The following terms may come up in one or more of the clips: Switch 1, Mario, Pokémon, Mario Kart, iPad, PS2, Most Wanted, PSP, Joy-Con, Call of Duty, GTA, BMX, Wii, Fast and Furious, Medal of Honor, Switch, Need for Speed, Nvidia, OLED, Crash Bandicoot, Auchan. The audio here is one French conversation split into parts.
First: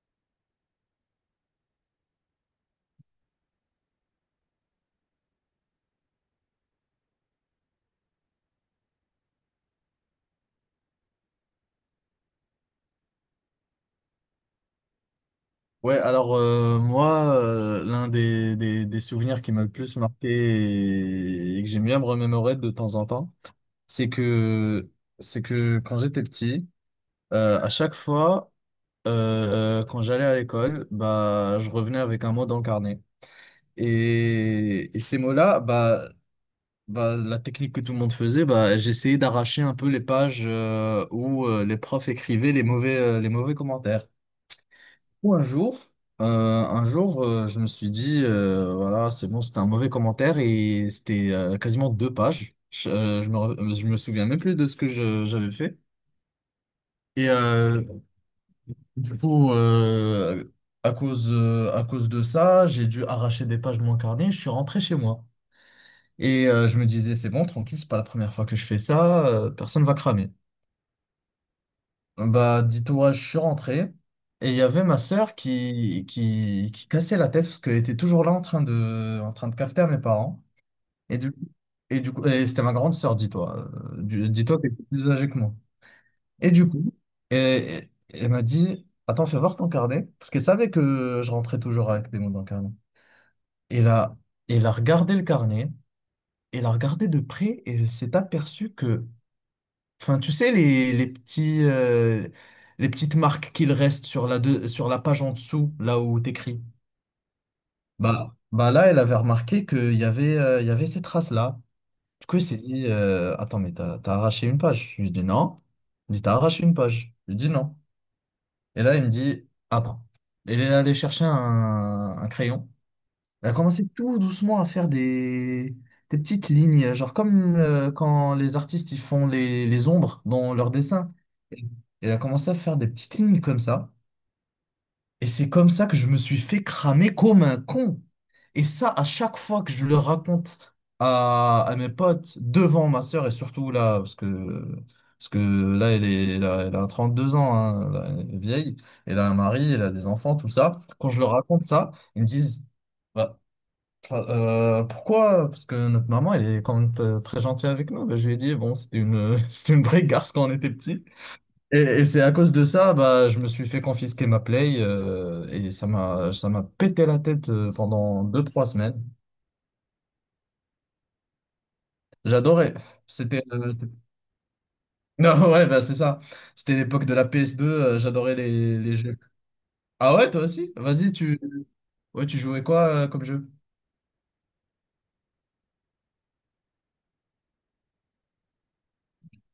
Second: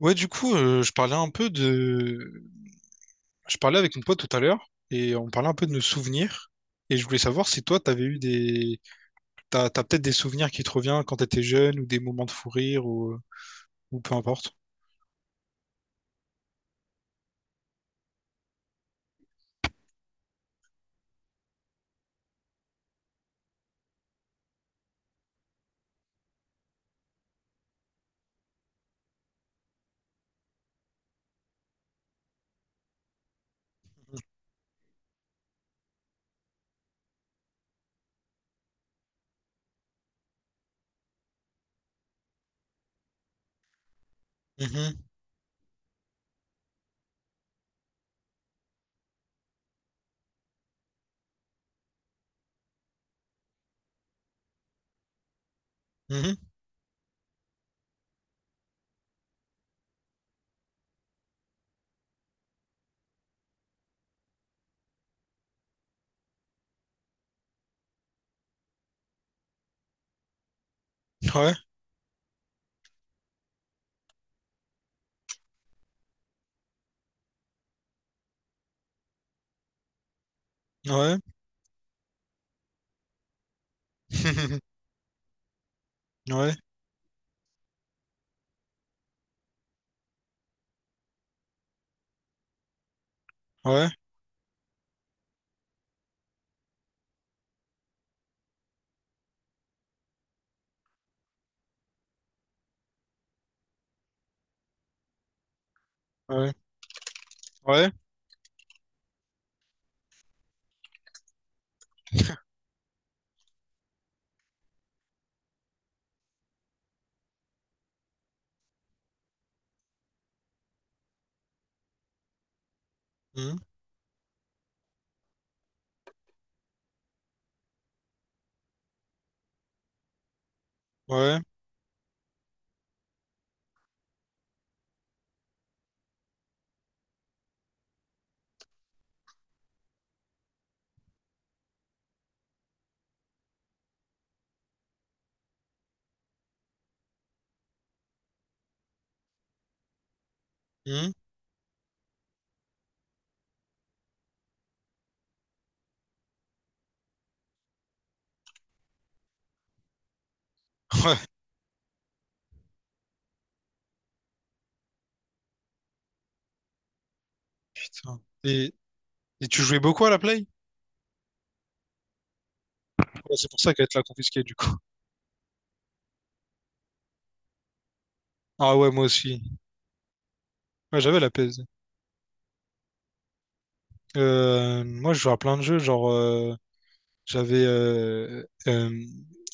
Ouais, du coup, je parlais un peu de... Je parlais avec mon pote tout à l'heure et on parlait un peu de nos souvenirs. Et je voulais savoir si toi, t'avais eu des... T'as peut-être des souvenirs qui te reviennent quand t'étais jeune ou des moments de fou rire ou peu importe. Ouais, alors moi, l'un des souvenirs qui m'a le plus marqué et que j'aime bien me remémorer de temps en temps, c'est que c'est que quand j'étais petit, à chaque fois, quand j'allais à l'école, bah je revenais avec un mot dans le carnet. Et ces mots-là, bah la technique que tout le monde faisait, bah j'essayais d'arracher un peu les pages, où les profs écrivaient les mauvais commentaires. Mhm, Ou un jour, euh, un jour, je me suis dit, voilà, c'est bon, c'était un mauvais commentaire et c'était quasiment deux pages. Je me souviens même plus de ce que j'avais fait. mhm. Et euh, du coup, à cause de ça, j'ai dû arracher des pages de mon carnet. Je suis rentré chez moi. Et je me disais, c'est bon, tranquille, c'est pas la première fois que je fais ça, personne va cramer. Ouais, Bah, dis-toi, je suis rentré et il y avait ma sœur qui cassait la tête parce qu'elle était toujours là en train de cafeter à mes parents. Et ouais. du, et du coup, c'était ma grande sœur, dis-toi. Dis-toi qu'elle était plus âgée que moi. Et Ouais, du coup, et, et- elle m'a dit, attends, fais voir ton carnet. Parce qu'elle savait que je rentrais toujours avec des mots dans le carnet. Et ouais, là, elle a regardé le carnet, elle a regardé de près et elle s'est aperçue que Enfin, tu sais, les petites marques qu'il reste sur sur la page en dessous, là où ouais, t'écris. ouais, Bah, là, elle avait remarqué qu'il y avait ces traces-là. Du coup, elle s'est dit, attends, mais t'as arraché une page. Je lui dis non. Il dit, t'as arraché une page. Je lui dis non. Et là, il me dit, attends. Elle est allée chercher un crayon. Elle a mhm, commencé tout doucement à faire des petites lignes, genre comme quand les artistes ils font les ombres dans leurs dessins. ouais, Et elle a commencé à faire des petites lignes comme ça. Et c'est comme ça que je me suis fait cramer comme un con. Et ça, à chaque fois que je le raconte à mes potes, devant ma sœur, et surtout là, parce que là, elle a 32 ans, hein, là, elle est vieille, elle a un mari, elle a des enfants, tout ça. Quand mhm, je leur raconte ça, ils me disent, bah, enfin, pourquoi? Parce que notre maman, elle est quand même très gentille avec nous. Bah, je lui ai dit, bon, c'était une vraie garce quand on était petit. ouais, Et c'est à cause de ça, bah, je me suis fait confisquer ma Play, et ça m'a pété la tête, putain. pendant deux, trois Et, semaines. et tu jouais beaucoup à la Play? J'adorais. Ouais, C'était, c'est pour euh, ça qu'elle c'était- te l'a confisquée, du coup. non, ouais, bah, c'est ça. C'était l'époque de la PS2, j'adorais Ah les, ouais, les moi jeux. aussi. Ah ouais, toi aussi? Ouais, Vas-y, j'avais la PS. ouais, tu jouais quoi, comme jeu? Moi, je jouais à plein de jeux, j'avais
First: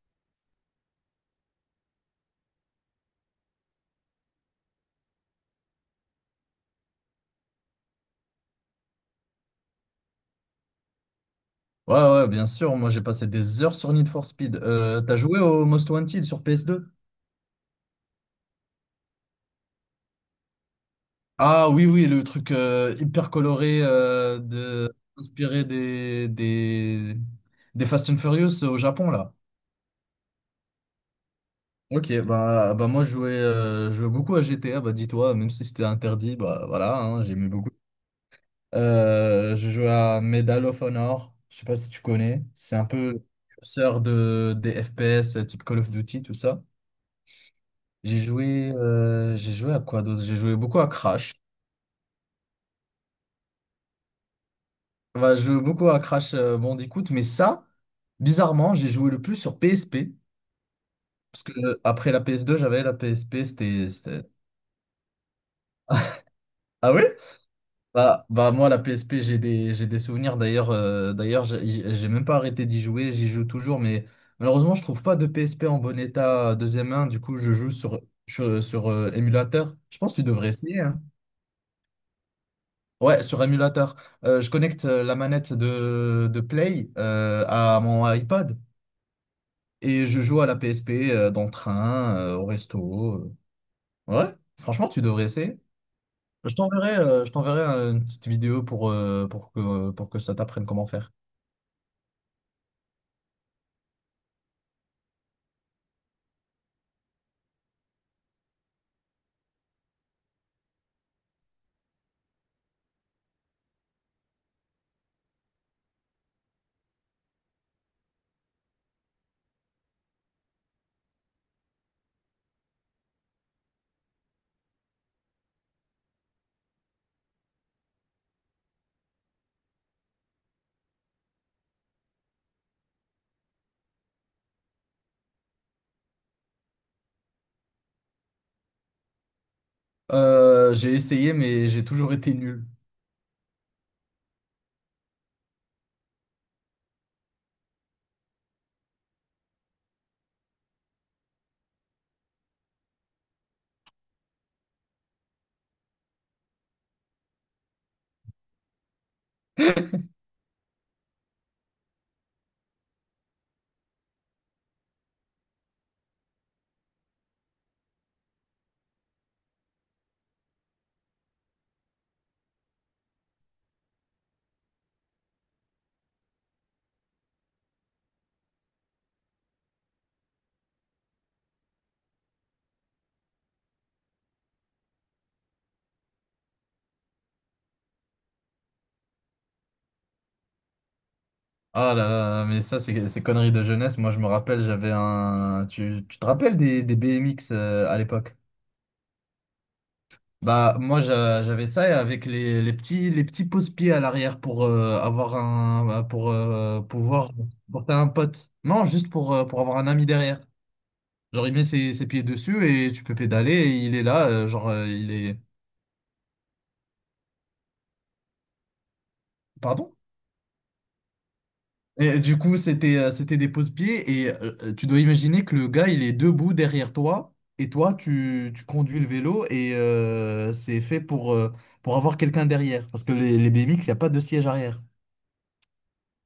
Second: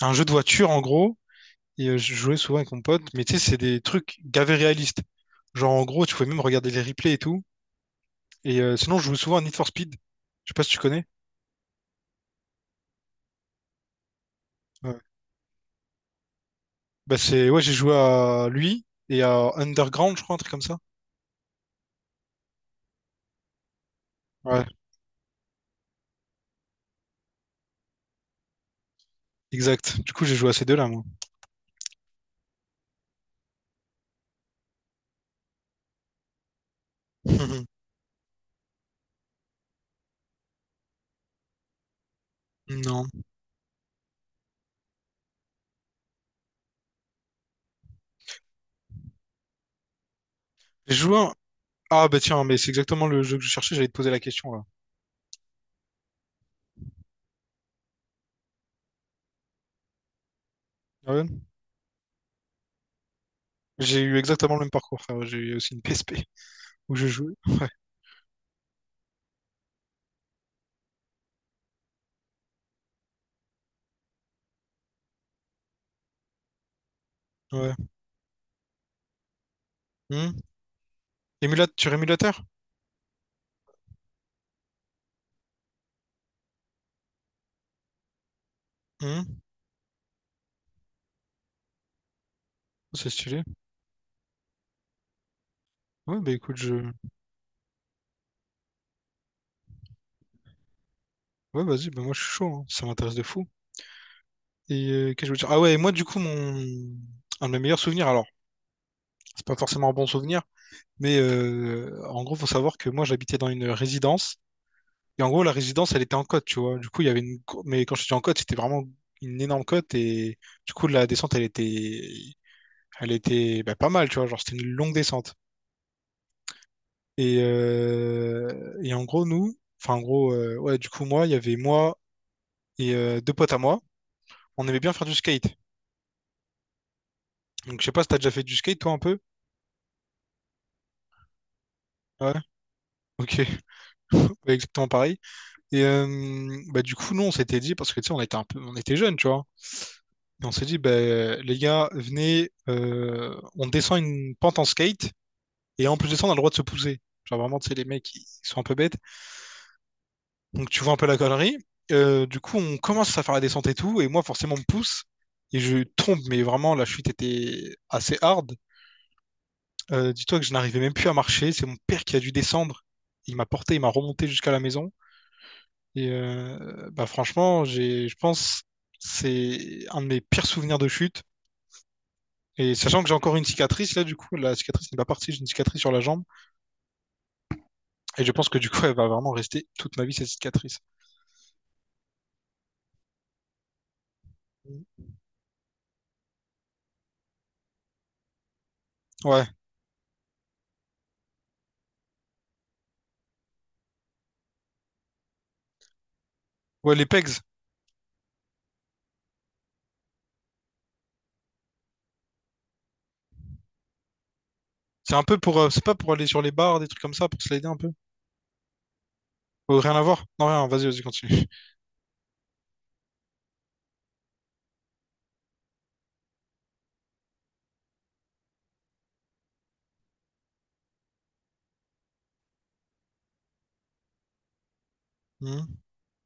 un jeu de voiture en gros, et je jouais souvent avec mon pote, mais tu sais, c'est des trucs gavés réalistes. Genre en gros, tu pouvais même regarder les replays et tout. Et sinon, je joue souvent à Need for Speed. Je sais pas si tu connais. Ouais, ouais, bien sûr. Moi, j'ai passé des heures sur Need for Speed. Ouais. T'as joué au Most Wanted sur PS2? Bah c'est ouais, j'ai joué à lui et à Underground, je crois, un truc comme ça. Ah oui, oui, le truc, hyper coloré, Ouais, inspiré des Fast and Furious au Japon, là. exact. Du coup, j'ai joué à ces deux-là, moi. Ok, bah moi je jouais beaucoup à GTA, bah dis-toi, même si c'était interdit, bah voilà, hein, j'aimais beaucoup. Je jouais à Medal of Honor, je sais pas si tu connais, c'est un Non. peu le précurseur des FPS, type Call of Duty, tout ça. J'ai joué à quoi d'autre? J'ai joué beaucoup à J'ai joué Crash. un- Ah bah tiens, mais c'est exactement le jeu que je cherchais, j'allais te poser la question là. Bah, je joue beaucoup à Crash, Bandicoot, mais ça, bizarrement, j'ai joué le plus sur PSP. Ah ouais, Parce que, après la PS2, j'avais la PSP, j'ai eu exactement le même parcours, frère. J'ai eu aussi une PSP Ah où oui? je jouais. Bah, moi, la PSP, j'ai des souvenirs. D'ailleurs, j'ai même pas arrêté d'y jouer, j'y joue toujours, mais malheureusement, je trouve pas de PSP en bon état, deuxième main. Du coup, je Ouais. joue Ouais. sur émulateur. Je pense que tu Hmm. devrais essayer, hein. Émulate, sur émulateur? Ouais, sur émulateur. Je connecte, la manette de Play, à mon iPad. Hmm, Et je joue à la PSP, dans le train, au c'est resto. euh. stylé. Ouais, franchement, tu devrais essayer. Ouais, bah écoute, je. Je t'enverrai, une petite vidéo, pour que ça t'apprenne comment faire. Ouais, vas-y, bah moi je suis chaud, hein. Ça m'intéresse de fou. Et qu'est-ce que je veux dire? Ah ouais, et moi du coup, mon. Un de mes meilleurs souvenirs, alors, c'est pas forcément un bon souvenir, mais en gros, faut savoir que moi j'habitais dans une résidence. Et en gros, la résidence, elle était en côte, tu vois. Du coup, il y avait mais quand je dis en côte, c'était vraiment une énorme côte. Et du coup, la descente, elle était. Elle était bah, pas mal, tu vois. Genre, c'était une longue descente. Et en gros, nous. Enfin, en gros, ouais, du coup, moi, il y avait moi et deux potes à moi. On aimait bien faire du skate. Donc, je sais pas si t'as déjà fait du skate, toi, un peu? J'ai essayé, mais j'ai toujours Ouais. été nul. Ok. Exactement pareil. Et bah, du coup, nous, on s'était dit, parce que tu sais, on était un peu, on était jeunes, tu vois. Et on s'est dit, bah, les gars, venez, on descend une pente en skate. Et en plus de ça, on a le droit de se pousser. Genre vraiment, tu sais, les mecs, ils sont un peu bêtes. Donc, tu vois un peu la connerie. Du coup, on commence à faire la descente et tout. Et moi, forcément, on me pousse. Et je tombe, mais vraiment, la chute était assez hard. Dis-toi que je n'arrivais même plus à marcher. C'est mon père qui a dû descendre. Il m'a porté, il m'a remonté jusqu'à la maison. Et bah franchement, j'ai, je pense, c'est un de mes pires souvenirs de chute. Et sachant que j'ai encore une cicatrice, là, du coup, la cicatrice n'est pas partie, j'ai une cicatrice sur la jambe. Et je pense que du coup, elle va vraiment rester toute ma vie, cette cicatrice. Ah là là, mais ça, c'est conneries de jeunesse. Moi, je me rappelle, Tu te rappelles des BMX, à l'époque? Ouais, Bah, moi, j'avais ça et avec les petits pouces-pieds à l'arrière, pour ouais, les pouvoir pegs. porter un pote. Non, juste pour avoir un ami derrière. Genre, il met ses pieds dessus et tu peux pédaler et il est là, genre, C'est un peu pour, c'est pas pour aller sur les barres, des trucs comme ça, pour se l'aider un peu. Oh, rien Pardon? à voir? Non, rien, vas-y, vas-y, continue. Et du coup, c'était des pose-pieds et tu dois imaginer que le gars, il est debout derrière toi et toi, tu conduis le vélo et, c'est fait pour avoir quelqu'un derrière parce que les BMX, il n'y a pas de siège arrière. Hmm.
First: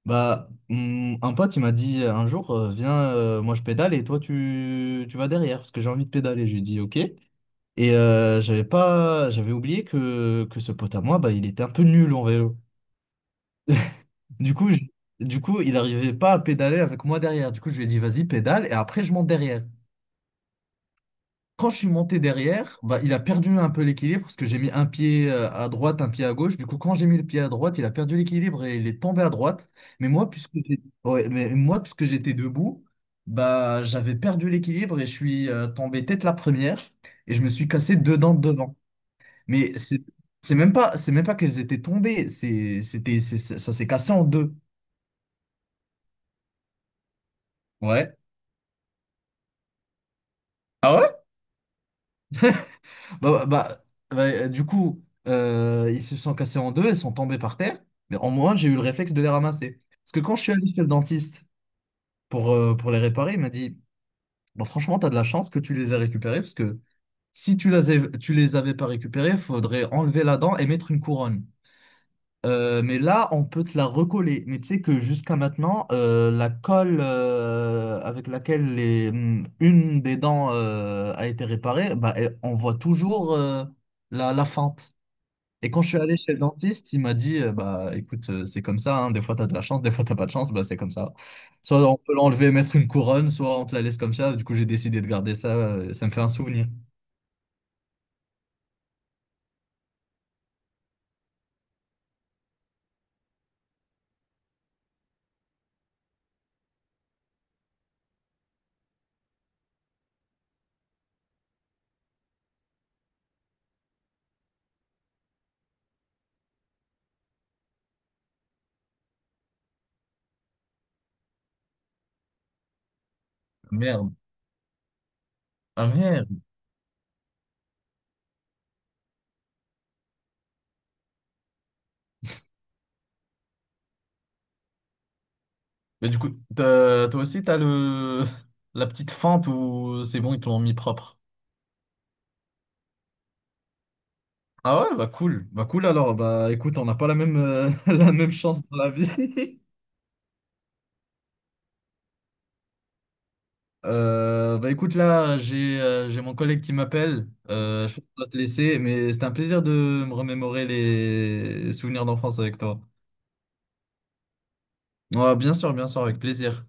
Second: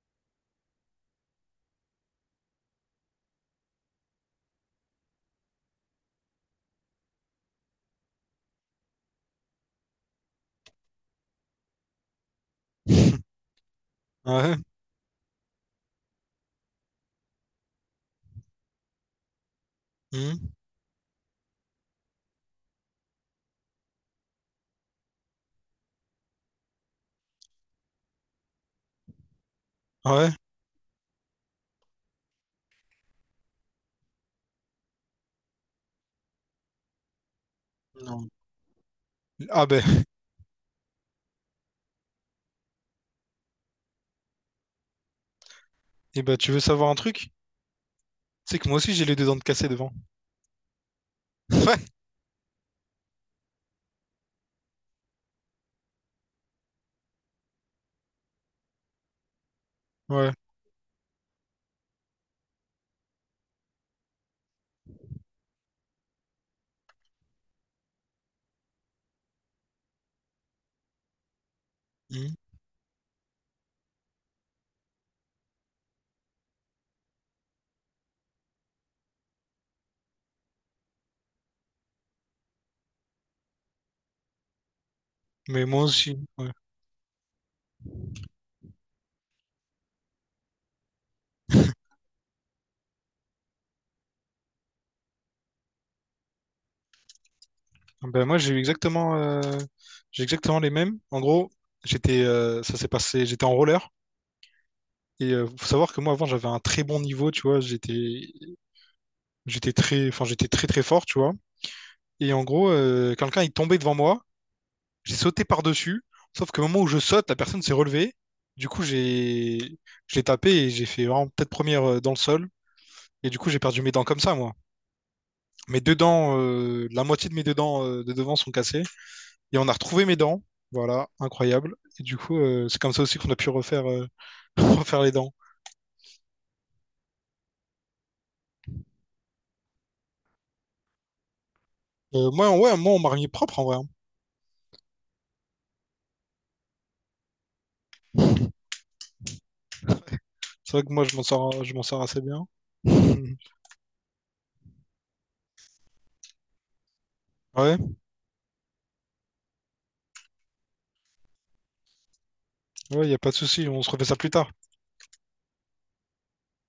Bah, un pote, il m'a dit un jour, viens, moi je pédale et toi tu vas derrière parce que j'ai envie de pédaler. Je lui ai dit ok. Et j'avais pas, j'avais oublié que ce pote à moi, bah, il était un peu nul en vélo. Du Ouais. coup, je- du coup, il arrivait pas à pédaler avec moi derrière. Du coup, je lui ai dit vas-y, pédale et après je monte derrière. Hmm, Quand je suis monté derrière, bah, il a perdu un peu l'équilibre parce que j'ai mis un pied, à droite, un pied à gauche. Du coup, quand j'ai mis le pied à droite, il a perdu l'équilibre et il est tombé à droite. Ouais. Ouais, mais moi, puisque j'étais debout, bah, j'avais perdu l'équilibre et je suis, tombé tête la première et je me suis cassé deux Non. dents de devant. Ah Mais c'est ben, c'est même pas c'est même pas qu'elles étaient tombées, ça s'est cassé en deux. et ben, tu veux savoir un truc? Ouais. C'est que moi aussi, j'ai les deux dents de cassé devant. Ah ouais? Ouais. Bah, bah, bah, bah, du coup, ils se sont cassés en deux, ils sont tombés par terre, mais en moins j'ai eu le réflexe de les ramasser. Parce que Ouais. quand je suis allé chez le dentiste, pour les réparer, il m'a dit, bon, franchement, t'as de la chance que tu les aies récupérés, parce que si tu les avais, tu les avais pas récupérés, il faudrait enlever la dent et mettre une couronne. Hmm. Mais là, on peut te la recoller. Mais tu sais que jusqu'à maintenant, la colle, avec laquelle une des dents, a été réparée, bah, on voit toujours, la fente. Mais Et moi quand je suis aussi, allé chez le ouais. dentiste, il m'a dit, bah écoute, c'est comme ça, hein, des fois t'as de la chance, des fois t'as pas de chance, bah c'est comme ça. Soit on peut l'enlever, mettre une couronne, soit on te la laisse comme ça. Du coup, j'ai décidé de garder ça, ça me fait un souvenir. Ah ben, moi, j'ai eu exactement, j'ai exactement les mêmes. En gros, j'étais, ça s'est passé, j'étais en roller. Et faut savoir que moi avant j'avais un très bon niveau, tu vois, j'étais très enfin j'étais très très fort, tu vois. Et en gros, quelqu'un est tombé devant moi, j'ai sauté par-dessus, sauf qu'au moment où je saute, la personne s'est relevée. Du coup, j'ai je l'ai tapé et j'ai fait vraiment tête première dans le sol et du coup, j'ai perdu mes dents Merde. comme ça moi. Mes Ah deux dents merde. La moitié de mes deux dents de devant sont cassées et on a retrouvé mes dents. Voilà, incroyable. Et du coup, c'est comme ça aussi qu'on a pu refaire refaire les dents. Mais du coup, toi aussi, t'as le la petite fente où c'est bon, ils te l'ont mis propre. Moi, ouais, moi on m'a remis propre en vrai, hein. Ah ouais, bah cool. Bah cool alors, bah écoute, on n'a pas la même chance dans la vie. C'est vrai que moi, je m'en sors assez bien. Bah écoute là, j'ai mon collègue qui m'appelle. Ouais, Je pense que je dois te laisser, mais c'était un plaisir de me remémorer les souvenirs d'enfance avec toi. ouais, y a pas de souci, on se refait ça plus tard. Ouais, bien sûr, avec plaisir.